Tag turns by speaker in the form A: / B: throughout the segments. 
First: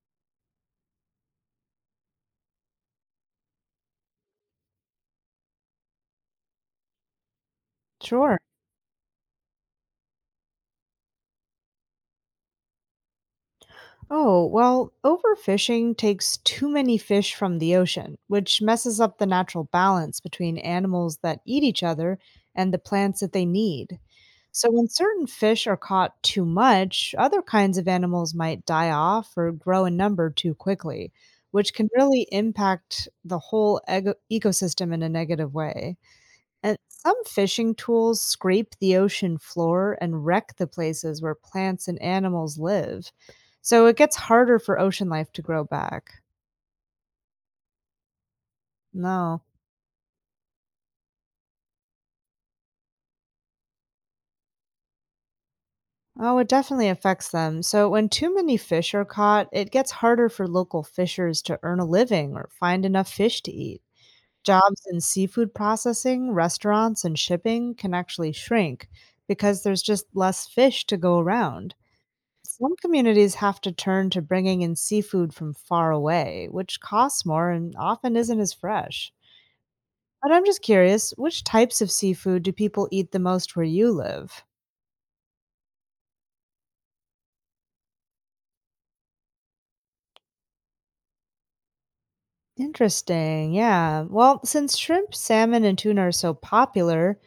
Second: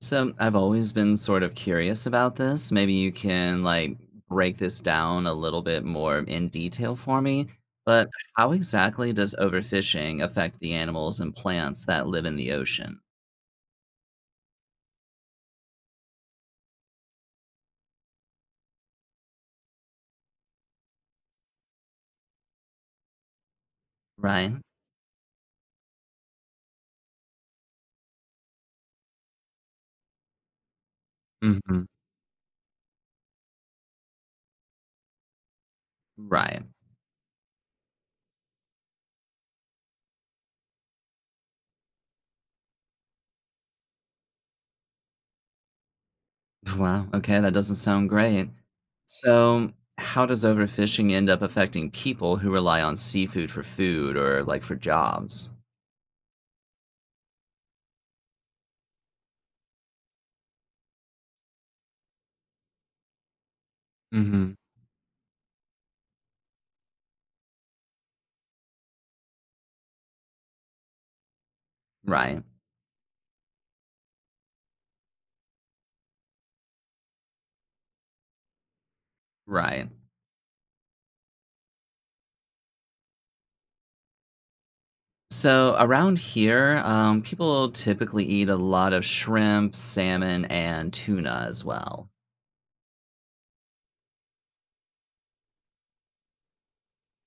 A: So I've always been sort of curious about this. Maybe you can like break this down a little bit more in detail for me. But
B: Sure.
A: how exactly does overfishing affect the animals and plants that live in the ocean?
B: Oh, well, overfishing takes too many fish from the ocean, which messes up the natural balance between animals that eat each other and the plants that they need.
A: Right?
B: So, when certain fish are caught too much, other kinds of animals might die off or grow in number too quickly, which
A: Hmm.
B: can really impact the whole ecosystem in a negative way.
A: Right.
B: And some fishing tools scrape the ocean floor and wreck the places where plants and animals live. So it gets harder for ocean life to grow back.
A: Wow. Okay, that doesn't sound great.
B: No.
A: So how does overfishing end up affecting people who rely on seafood for food or like for jobs?
B: Oh, it definitely affects them. So when too many fish are caught, it gets harder for local fishers to earn a living or find enough fish to eat.
A: Hmm.
B: Jobs in seafood processing, restaurants, and shipping can actually shrink because there's just less fish to go around.
A: Right.
B: Some communities have to turn to bringing in seafood from far away, which costs more and often isn't as fresh.
A: Right.
B: But I'm just curious, which types of seafood do people eat the most where you live?
A: So around here, people typically eat a lot of shrimp, salmon, and tuna as well.
B: Interesting. Yeah. Well, since shrimp, salmon, and tuna are so popular,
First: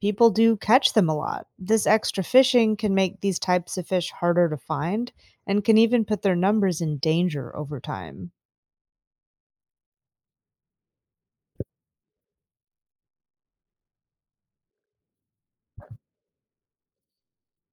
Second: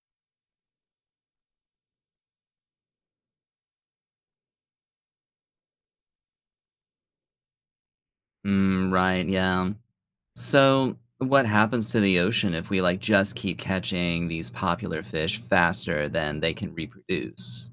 B: people do catch them a lot. This extra fishing can make these types of fish harder to find and can even put their numbers in danger over time.
A: Mm, right, yeah. So what happens to the ocean if we like just keep catching these popular fish faster than they can reproduce?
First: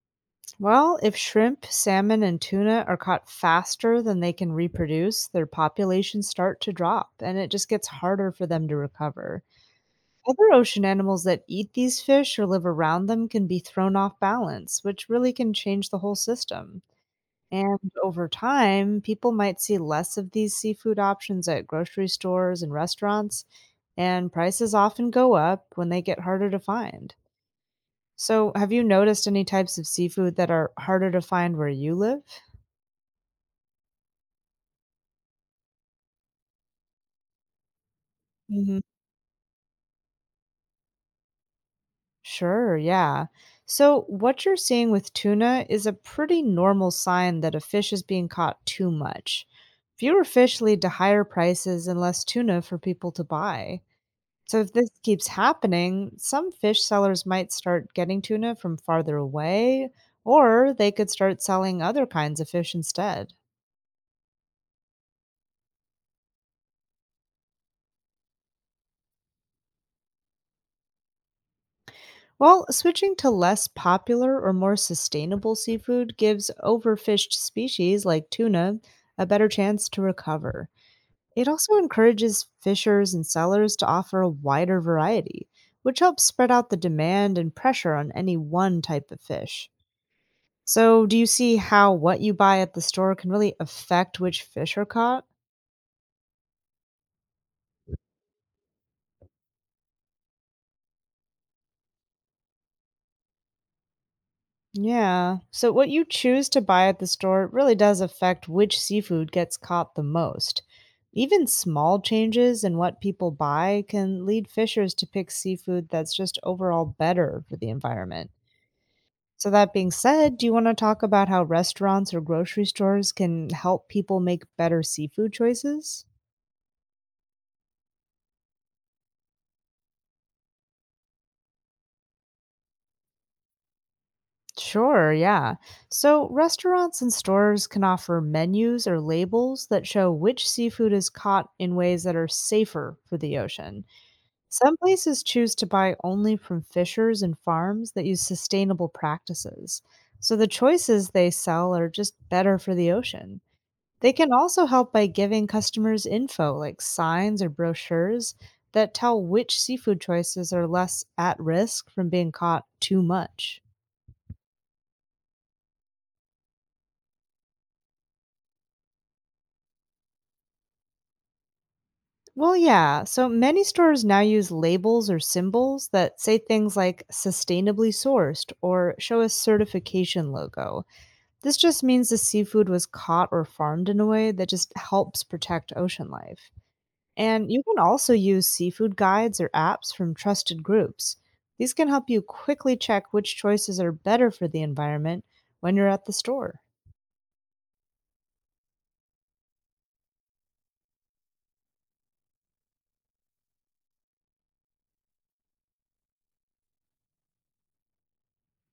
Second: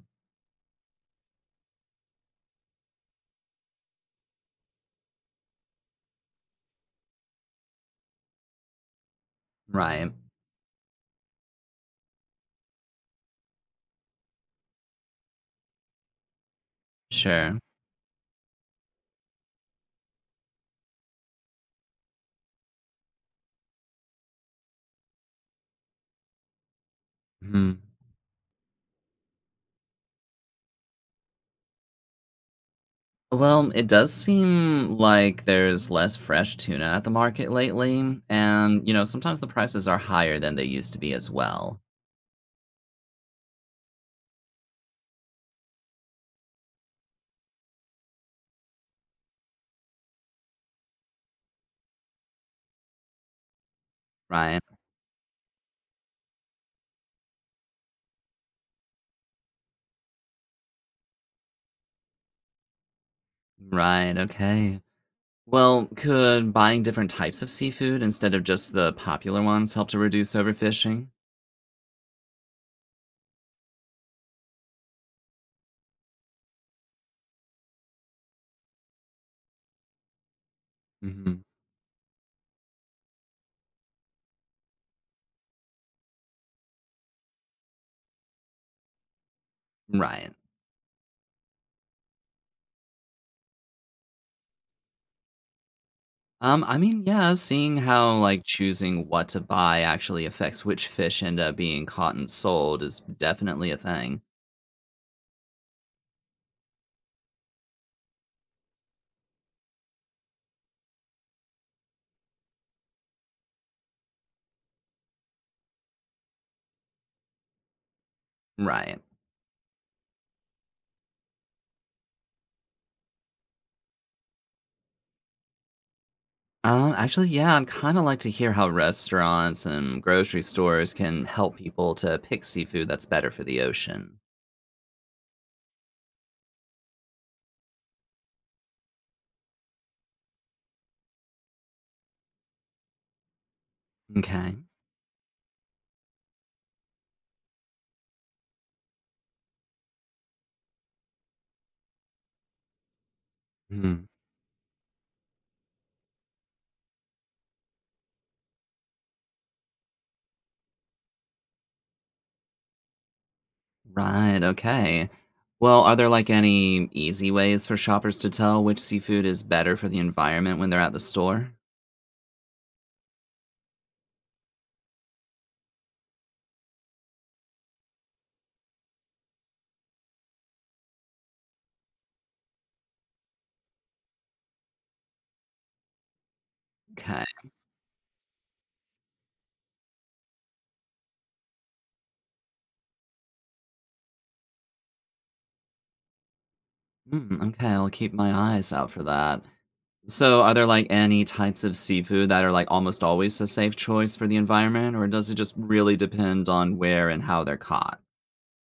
B: Well, if shrimp, salmon, and tuna are caught faster than they can reproduce, their populations start to drop and it just gets harder for them to recover.
A: Right,
B: Other ocean animals that eat these fish or live around them can be thrown off balance, which really can change the whole system.
A: sure.
B: And over time, people might see less of these seafood options at grocery stores and restaurants, and prices often go up when they get harder to find.
A: Hmm.
B: So, have you noticed any types of seafood that are harder to find where you live?
A: Well, it does seem like there's less fresh tuna at the market lately,
B: Mhm.
A: and sometimes the prices are higher than they used to be as well.
B: Sure, yeah. So, what you're seeing with tuna is a pretty normal sign that a fish is being caught too much. Fewer fish lead to higher prices and less tuna for people to buy. So,
A: Right.
B: if this keeps happening, some fish sellers might start getting tuna from farther away, or they could start selling other kinds of fish instead.
A: Right, okay. Well, could buying different types of seafood instead of just the popular ones help to reduce overfishing?
B: Well, switching to less popular or more sustainable seafood gives overfished species like tuna a better chance to recover.
A: Hmm.
B: It also encourages fishers and sellers to offer a wider variety, which helps spread out the demand and pressure on any one type of fish.
A: Right.
B: So, do you see how what you buy at the store can really affect which fish are caught?
A: I mean, yeah, seeing how like choosing what to buy actually affects which fish end up being caught and sold is definitely a thing.
B: Yeah. So, what you choose to buy at the store really does affect which seafood gets caught the most. Even small changes in what people buy can lead fishers to pick seafood that's just overall better for the environment.
A: Right.
B: So, that being said, do you want to talk about how restaurants or grocery stores can help people make better seafood choices?
A: Actually, yeah, I'd kind of like to hear how restaurants and grocery stores can help people to pick seafood that's better for the ocean.
B: Sure, yeah. So, restaurants and stores can offer menus or labels that show which seafood is caught in ways that are safer for the ocean.
A: Okay.
B: Some places choose to buy only from fishers and farms that use sustainable practices. So, the choices they sell are just better for the ocean. They can also help by giving customers info like signs or brochures that tell which seafood choices are less at risk from being caught too much.
A: Right, okay. Well, are there like any easy ways for shoppers to tell which seafood is better for the environment when they're at the store?
B: Well, yeah, so many stores now use labels or symbols that say things like sustainably sourced or show a certification logo. This just means the seafood was caught or farmed in a way that just helps protect ocean life.
A: Okay.
B: And you can also use seafood guides or apps from trusted groups. These can help you quickly check which choices are better for the environment when you're at the store.
A: Mm, okay, I'll keep my eyes out for that. So, are there like any types of seafood that are like almost always a safe choice for the environment, or does it just really depend on where and how they're caught?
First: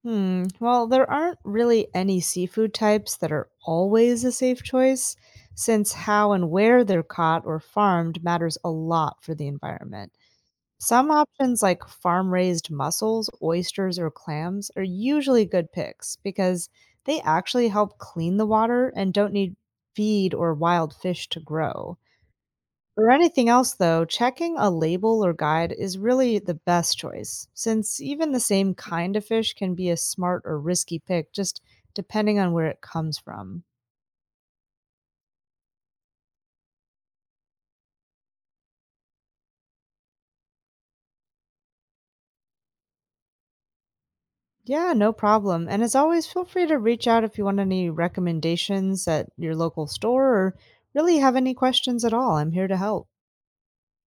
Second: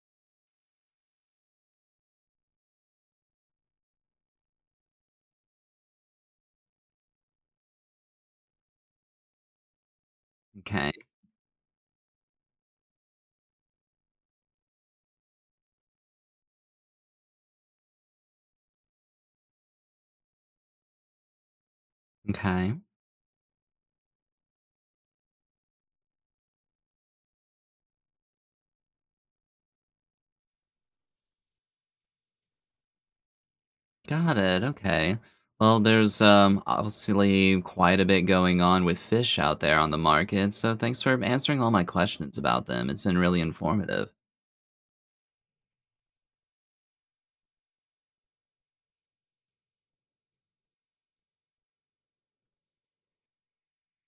B: Hmm, well, there aren't really any seafood types that are always a safe choice, since how and where they're caught or farmed matters a lot for the environment.
A: Okay.
B: Some options like farm raised mussels, oysters, or clams are usually good picks because they actually help clean the water and don't need feed or wild fish to grow.
A: Okay.
B: For anything else, though, checking a label or guide is really the best choice, since even the same kind of fish can be a smart or risky pick just depending on where it comes from.
A: Got it. Okay. Well, there's obviously quite a bit going on with fish out there on the market, so thanks for answering all my questions about them. It's been really informative.
B: Yeah, no problem. And as always, feel free to reach out if you want any recommendations at your local store or really have any questions at all. I'm here to help.